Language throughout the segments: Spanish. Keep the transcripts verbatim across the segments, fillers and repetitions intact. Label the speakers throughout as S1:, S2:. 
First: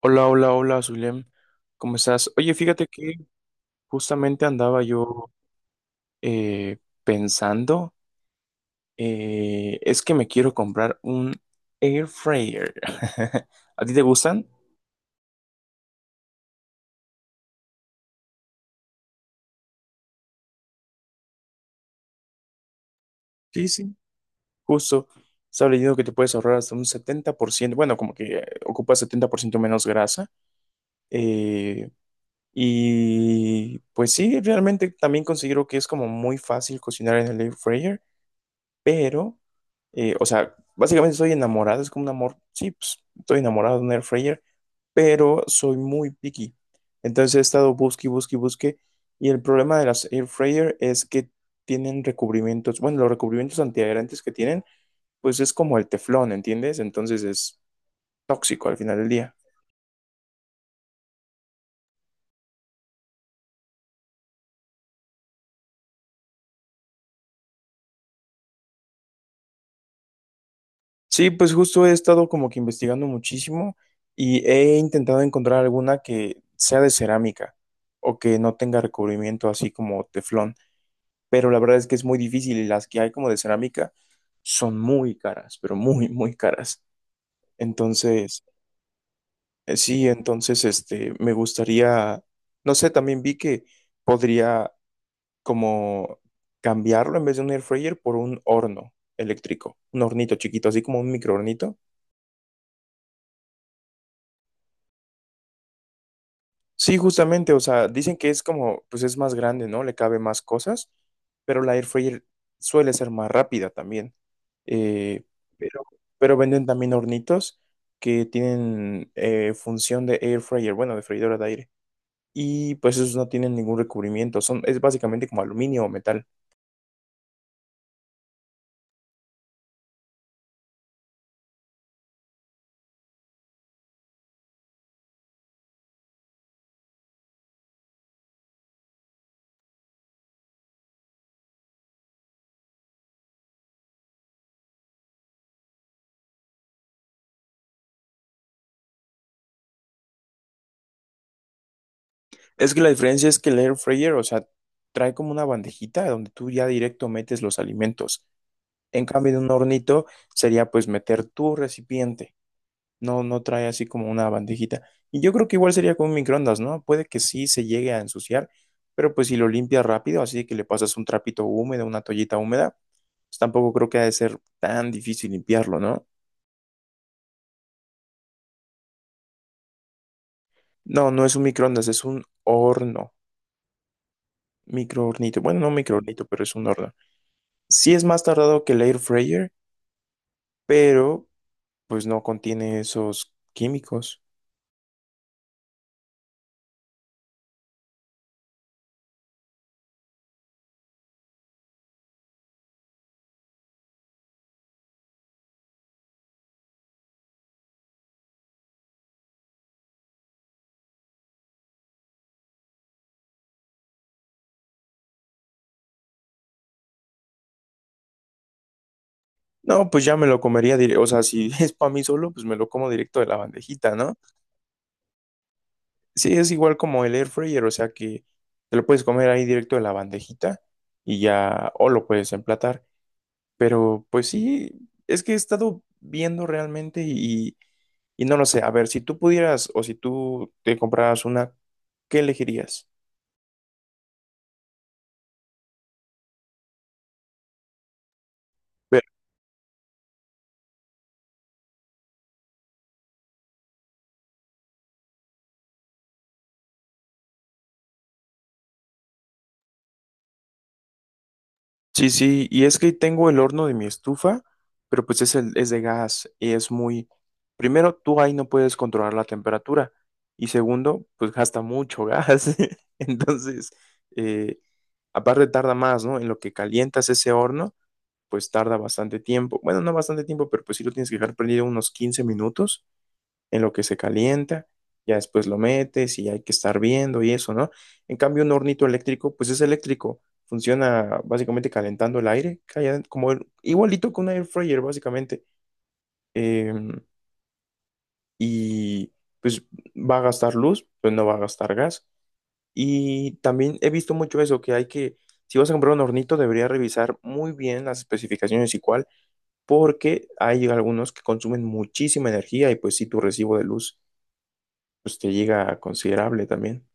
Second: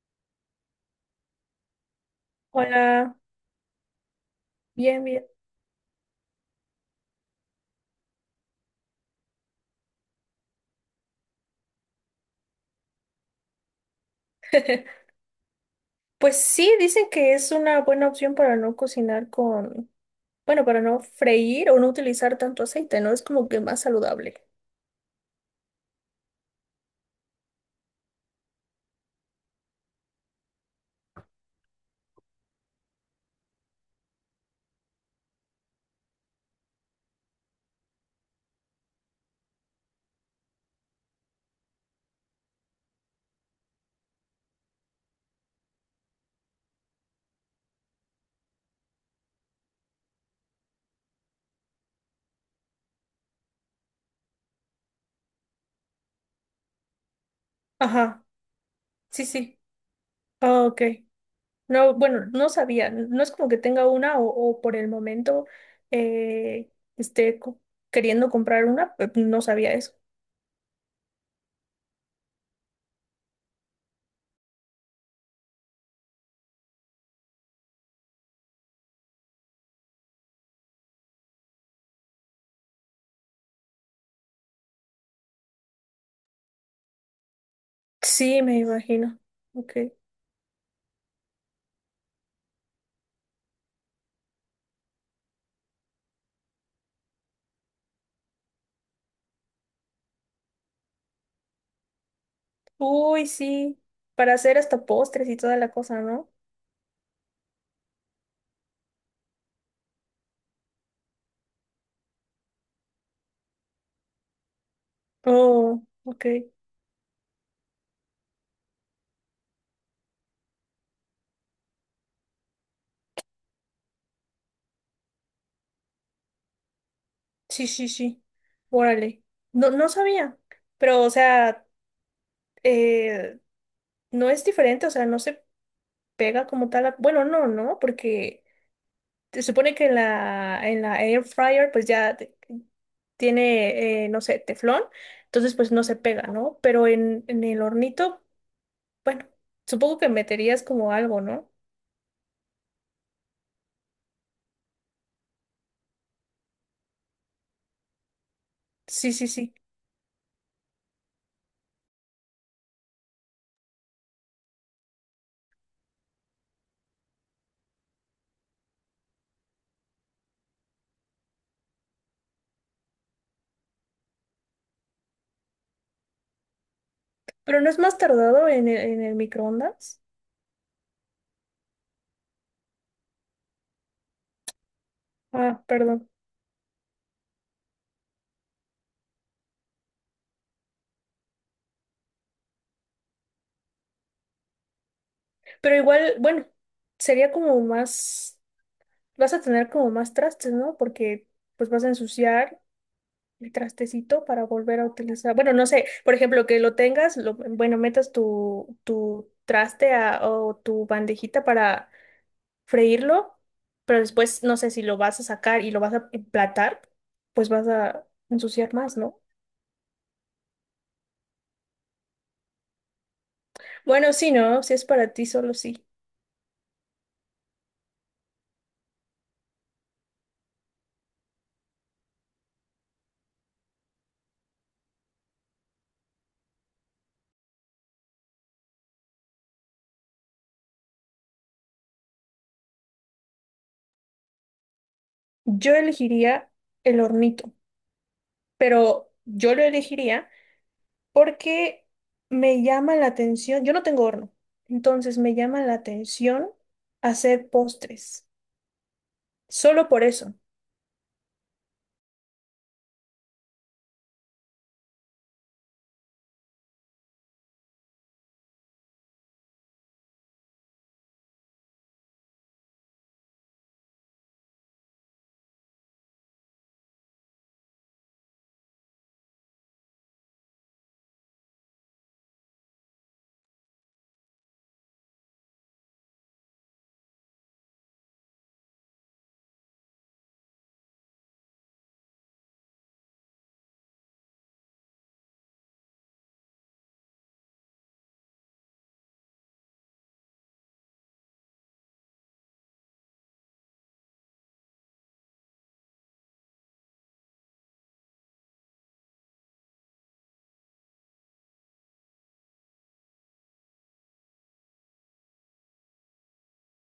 S1: Hola, hola, hola, Zulem. ¿Cómo estás? Oye, fíjate que
S2: Hola,
S1: justamente andaba
S2: bien, bien.
S1: yo eh, pensando, eh, es que me quiero comprar un air fryer. ¿A ti te gustan?
S2: Pues sí, dicen que es una buena opción para no cocinar con, bueno, para no freír o no utilizar tanto aceite, ¿no? Es como que
S1: Sí,
S2: más
S1: sí,
S2: saludable.
S1: justo. Estaba leyendo que te puedes ahorrar hasta un setenta por ciento. Bueno, como que eh, ocupa setenta por ciento menos grasa. eh, y pues sí, realmente también considero que es como muy fácil cocinar en el air fryer. pero, eh, o sea, básicamente estoy enamorado, es como un amor, sí, pues estoy enamorado de un air fryer, pero soy muy picky. Entonces he estado busque, y busque, y busque, y el problema de las air fryer es que tienen recubrimientos, bueno, los recubrimientos antiadherentes que tienen, pues es como el teflón, ¿entiendes? Entonces es
S2: Ajá,
S1: tóxico al final del
S2: sí,
S1: día.
S2: sí. Ah, ok. No, bueno, no sabía. No es como que tenga una o, o por el momento eh, esté co- queriendo comprar una, pe- no sabía eso.
S1: Sí, pues justo he estado como que investigando muchísimo y he intentado encontrar alguna que sea de cerámica o que no tenga recubrimiento así como teflón. Pero la verdad es que es muy difícil y las que hay como de cerámica son muy caras, pero muy, muy caras.
S2: Sí,
S1: Entonces,
S2: me imagino. Ok.
S1: eh, sí, entonces, este, me gustaría, no sé, también vi que podría como cambiarlo en vez de un air fryer por un horno eléctrico, un hornito chiquito, así como un microhornito.
S2: Uy, sí. Para hacer hasta postres y toda la cosa, ¿no?
S1: Sí, justamente, o sea, dicen que es como, pues es más grande, ¿no? Le cabe más cosas, pero la air fryer suele ser más rápida también. Eh,
S2: Oh,
S1: pero,
S2: ok.
S1: pero venden también hornitos que tienen eh, función de air fryer, bueno, de freidora de aire. Y pues esos no tienen ningún recubrimiento, son, es básicamente como aluminio o metal.
S2: Sí, sí, sí. Órale. No, no sabía. Pero, o sea, eh, no es diferente, o sea, no se pega como tal. a- Bueno, no, no, porque se supone que en la, en la air fryer, pues ya te- tiene, eh, no sé, teflón, entonces pues no se pega, ¿no? Pero en, en el hornito, bueno, supongo que meterías como algo, ¿no?
S1: Es que la diferencia es que el air fryer, o sea, trae como una bandejita donde tú ya directo metes los alimentos. En
S2: Sí, sí,
S1: cambio, en un
S2: sí.
S1: hornito sería pues meter tu recipiente. No, no trae así como una bandejita. Y yo creo que igual sería con un microondas, ¿no? Puede que sí se llegue a ensuciar, pero pues si lo limpias rápido, así que le pasas un trapito húmedo, una toallita húmeda, pues tampoco creo que ha de ser tan difícil limpiarlo, ¿no?
S2: Pero no es más tardado en el, en el microondas.
S1: No, no es un microondas, es un horno, microhornito. Bueno,
S2: Ah,
S1: no
S2: perdón.
S1: microhornito, pero es un horno. Sí es más tardado que el air fryer, pero pues no contiene esos químicos.
S2: Pero igual, bueno, sería como más. Vas a tener como más trastes, ¿no? Porque pues vas a ensuciar el trastecito para volver a utilizar. Bueno, no sé, por ejemplo, que lo tengas, lo, bueno, metas tu, tu traste a- o tu bandejita para freírlo, pero después no sé si lo vas a sacar y lo vas a emplatar, pues vas a ensuciar más, ¿no?
S1: No, pues ya me lo comería directo, o sea, si es para mí solo, pues me lo como directo de la bandejita,
S2: Bueno,
S1: ¿no?
S2: sí, ¿no? Si es para ti, solo sí.
S1: Sí, es igual como el air fryer, o sea que te lo puedes comer ahí directo de la bandejita y ya, o lo puedes emplatar. Pero pues sí, es que he estado viendo realmente y, y no lo sé. A ver, si tú pudieras o si tú te compraras una, ¿qué elegirías?
S2: Yo elegiría el hornito, pero yo lo elegiría. Porque me llama la atención, yo no tengo horno, entonces me llama la atención hacer postres, solo por eso.
S1: Sí, sí, y es que tengo el horno de mi estufa, pero pues es, el, es de gas y es muy... Primero, tú ahí no puedes controlar la temperatura y segundo, pues gasta mucho gas. Entonces, eh, aparte tarda más, ¿no? En lo que calientas ese horno, pues tarda bastante tiempo. Bueno, no bastante tiempo, pero pues sí lo tienes que dejar prendido unos quince minutos en lo que se calienta, ya después lo metes y hay que estar viendo y eso, ¿no? En cambio, un hornito eléctrico, pues es eléctrico, funciona básicamente calentando el aire, calla- como el- igualito que un air fryer, básicamente. Eh, y pues va a gastar luz, pues no va a gastar gas. Y también he visto mucho eso, que hay que, si vas a comprar un hornito, debería revisar muy bien las especificaciones y cuál, porque hay algunos que consumen muchísima energía y pues sí, tu recibo de luz pues te llega a considerable también.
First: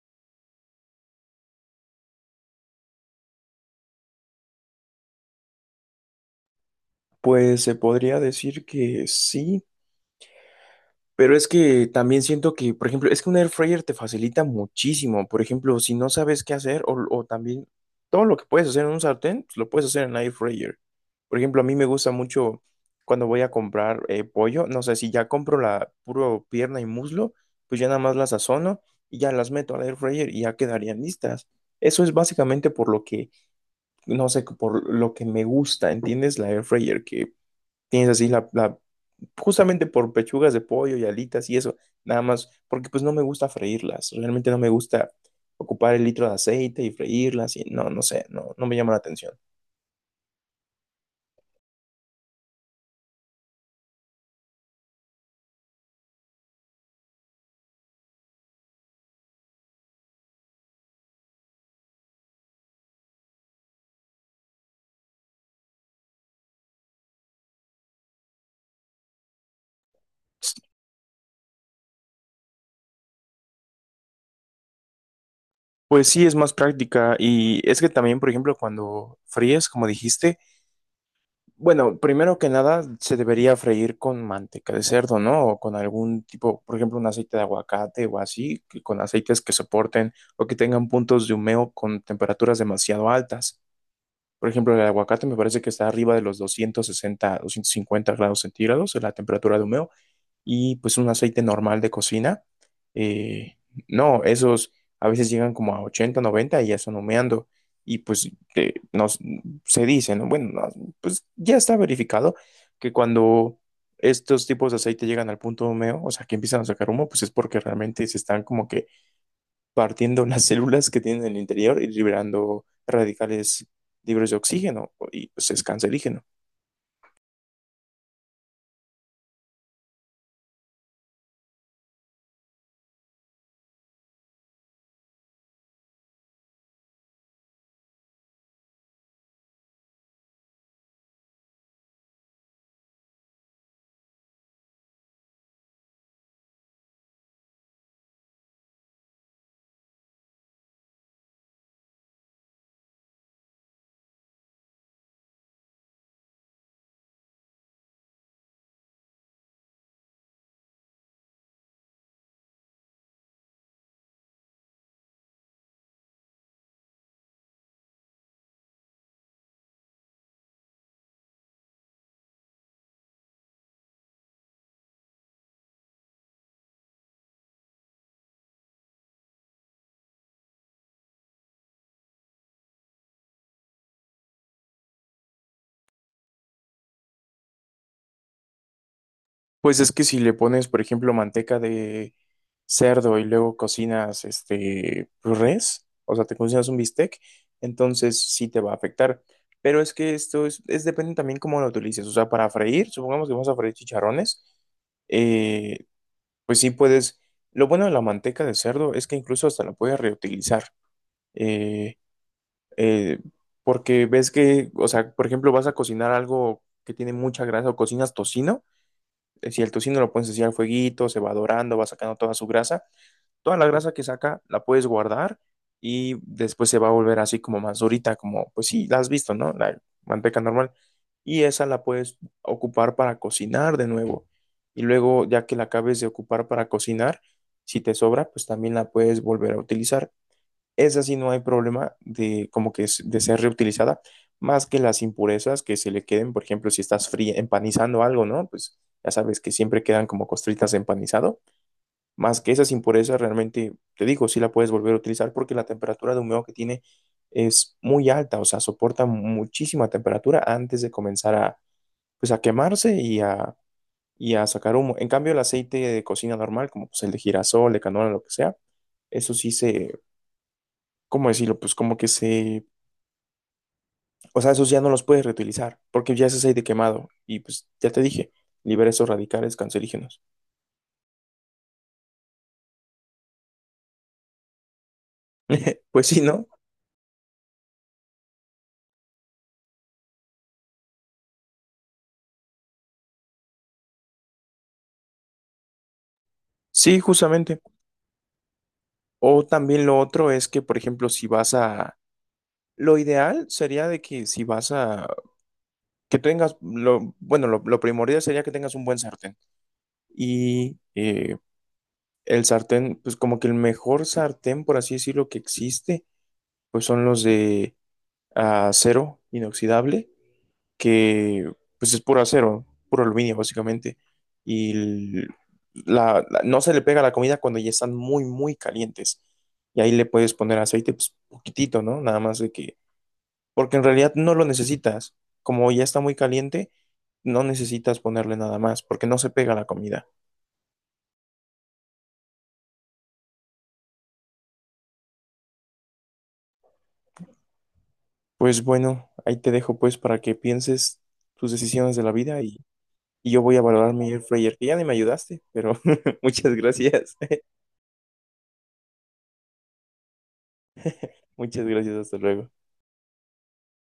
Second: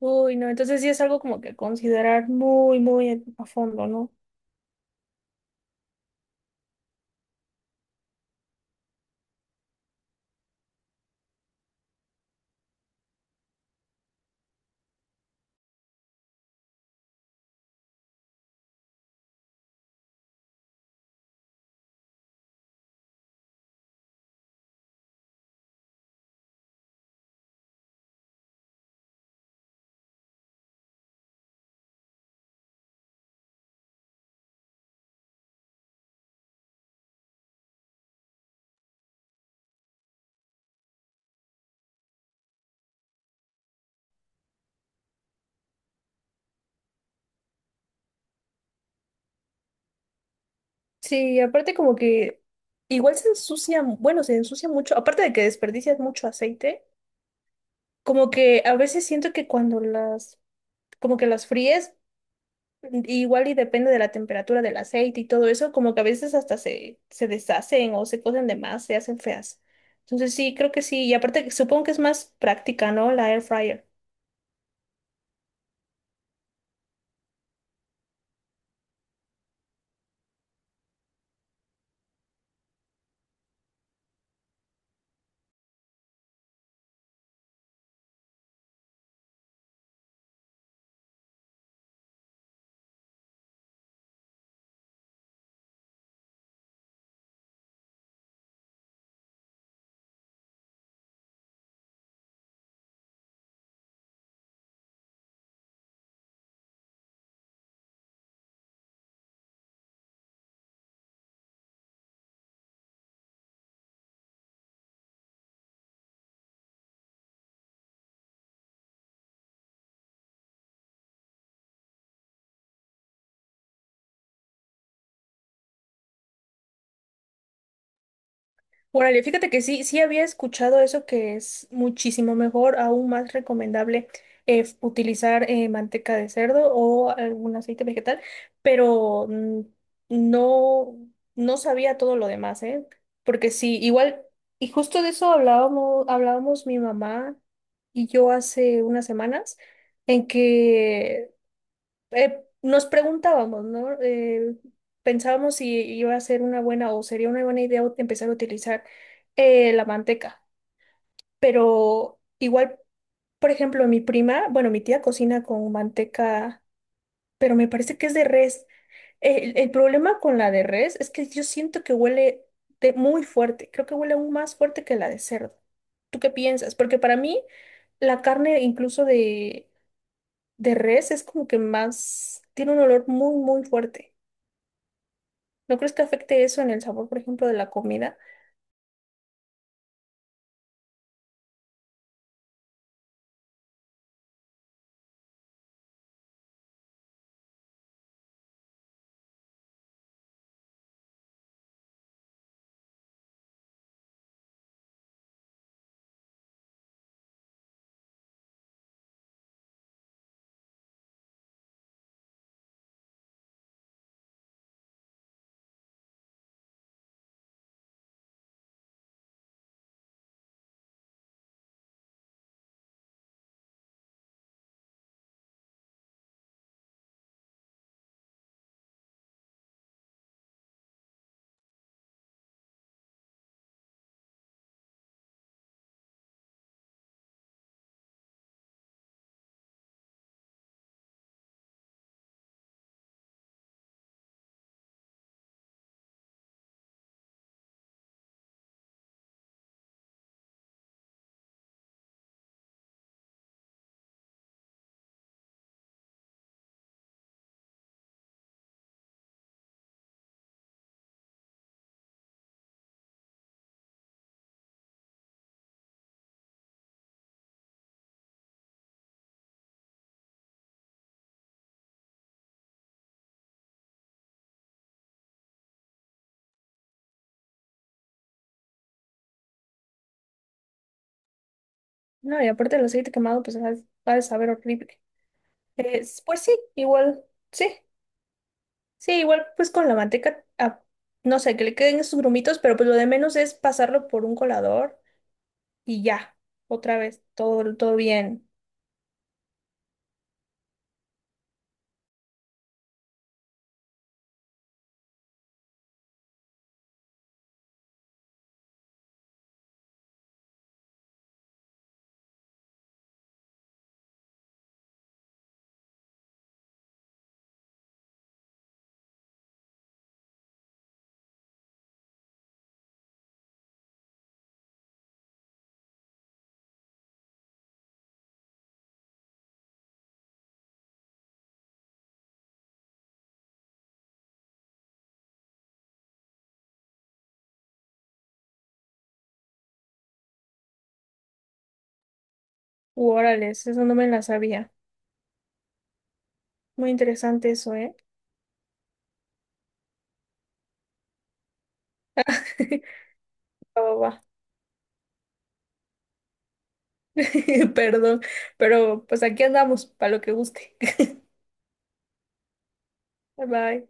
S2: Uy, no, entonces sí es algo como que considerar muy, muy a fondo, ¿no?
S1: Pues se podría decir que sí, pero es que también siento que, por ejemplo, es que un air fryer te facilita muchísimo. Por ejemplo, si no sabes qué hacer o, o también todo lo que puedes hacer en un sartén, pues, lo puedes hacer en air fryer. Por ejemplo, a mí me gusta mucho cuando voy a comprar eh, pollo, no sé, si ya compro la puro pierna y muslo, pues ya nada más las sazono y ya las meto al air fryer y ya quedarían listas. Eso es básicamente por lo que no sé, por lo que me gusta, ¿entiendes? La air fryer que tienes así la, la- justamente por pechugas de pollo y alitas y eso, nada más, porque pues no me gusta freírlas, realmente no me gusta ocupar el litro de aceite y freírlas y no, no sé, no, no me llama la atención.
S2: Sí, aparte como que igual se ensucia, bueno, se ensucia mucho, aparte de que desperdicias mucho aceite, como que a veces siento que cuando las, como que las fríes, igual y depende de la temperatura del aceite y todo eso, como que a veces hasta se, se deshacen o se cocen de más, se hacen feas. Entonces sí, creo que sí. Y aparte, supongo que es más práctica, ¿no? La air fryer.
S1: Pues sí, es más práctica y es que también, por ejemplo, cuando fríes, como dijiste, bueno, primero que nada, se debería freír con manteca de cerdo, ¿no? O con algún tipo, por ejemplo, un aceite de aguacate o así, que- con aceites que soporten o que tengan puntos de humeo con temperaturas demasiado altas. Por ejemplo, el aguacate me parece que está arriba de los doscientos sesenta, doscientos cincuenta grados centígrados en la temperatura de humeo y pues un aceite normal de cocina. Eh, no, esos a veces llegan como a ochenta noventa y ya están humeando. Y pues eh, nos, se dice, ¿no? Bueno, no, pues ya está verificado que cuando estos tipos de aceite llegan al punto de humeo, o sea, que empiezan a sacar humo, pues es porque realmente se están como que partiendo las células que tienen en el interior y liberando radicales libres de oxígeno y pues es cancerígeno.
S2: Órale, fíjate que sí, sí había escuchado eso que es muchísimo mejor, aún más recomendable eh, f- utilizar eh, manteca de cerdo o algún aceite vegetal, pero mm, no, no sabía todo lo demás, ¿eh? Porque sí, igual, y justo de eso hablábamos, hablábamos mi mamá y yo hace unas semanas, en que eh, nos preguntábamos, ¿no? Eh, pensábamos si iba a ser una buena o sería una buena idea empezar a utilizar eh, la manteca, pero igual, por ejemplo, mi prima, bueno, mi tía cocina con manteca, pero me parece que es de res. El, el problema con la de res es que yo siento que huele de muy fuerte, creo que huele aún más fuerte que la de cerdo. ¿Tú qué piensas? Porque para mí la carne incluso de, de res es como que más, tiene un olor muy, muy fuerte. ¿No crees que afecte eso en el sabor, por ejemplo, de la comida?
S1: Pues es que si le pones, por ejemplo, manteca de cerdo y luego cocinas este pues, res, o sea, te cocinas un bistec, entonces sí te va a afectar. Pero es que esto es, es depende también cómo lo utilices. O sea, para freír, supongamos que vamos a freír chicharrones, eh, pues sí puedes. Lo bueno de la manteca de cerdo es que incluso hasta la puedes reutilizar. eh, eh, Porque ves que, o sea, por ejemplo, vas a cocinar algo que tiene mucha grasa o cocinas tocino. Eh, Si el tocino lo puedes hacer al fueguito, se va dorando, va sacando toda su grasa. Toda la grasa que saca la puedes guardar y después se va a volver así como más durita, como pues sí, la has visto, ¿no? La manteca normal. Y esa la puedes ocupar para cocinar de nuevo. Y luego, ya que la acabes de ocupar para cocinar, si te sobra, pues también la puedes volver a utilizar. Esa sí no hay problema de como que es- de ser reutilizada, más que las impurezas que se le queden, por ejemplo, si estás fría, empanizando algo, ¿no? Pues ya sabes que siempre quedan como costritas de empanizado, más que esas impurezas realmente, te digo, sí la puedes volver a utilizar porque la temperatura de humeo que tiene es muy alta, o sea, soporta muchísima temperatura antes de comenzar a, pues a quemarse y a, y a sacar humo. En cambio, el aceite de cocina normal, como pues el de girasol, de canola, lo que sea, eso sí se, ¿cómo decirlo? Pues como que se... O sea, esos ya no los puedes reutilizar, porque ya es aceite quemado. Y pues ya te dije, libera esos radicales cancerígenos.
S2: No, y aparte el aceite quemado, pues ha ha de saber horrible.
S1: Pues sí,
S2: Es- pues
S1: ¿no?
S2: sí, igual, sí, sí, igual pues con la manteca, ah, no sé, que le queden esos grumitos, pero pues lo de menos es pasarlo por un colador y ya, otra
S1: Sí,
S2: vez,
S1: justamente.
S2: todo, todo bien.
S1: O también lo otro es que, por ejemplo, si vas a... Lo ideal sería de que si vas a... Que tengas... Lo... Bueno, lo, lo primordial sería que tengas un buen sartén. Y eh, el sartén, pues como que el mejor sartén, por así decirlo, que existe, pues son los de acero inoxidable que pues es puro acero, puro aluminio básicamente, y l- la, la- no se le pega la comida cuando ya están muy, muy calientes. Y ahí le puedes poner aceite, pues poquitito, ¿no? Nada más de que, porque en realidad no lo necesitas. Como ya está muy caliente, no necesitas ponerle nada más, porque no se pega la comida.
S2: Uh, órales, eso no me la sabía. Muy interesante eso, ¿eh?
S1: Pues bueno, ahí te dejo pues para que pienses tus decisiones de la vida y, y yo voy a
S2: Va,
S1: valorar
S2: va,
S1: mi air
S2: va.
S1: fryer, que ya ni me ayudaste, pero muchas gracias.
S2: Perdón, pero pues aquí andamos, para lo que guste.
S1: Muchas gracias, hasta luego.
S2: Bye bye.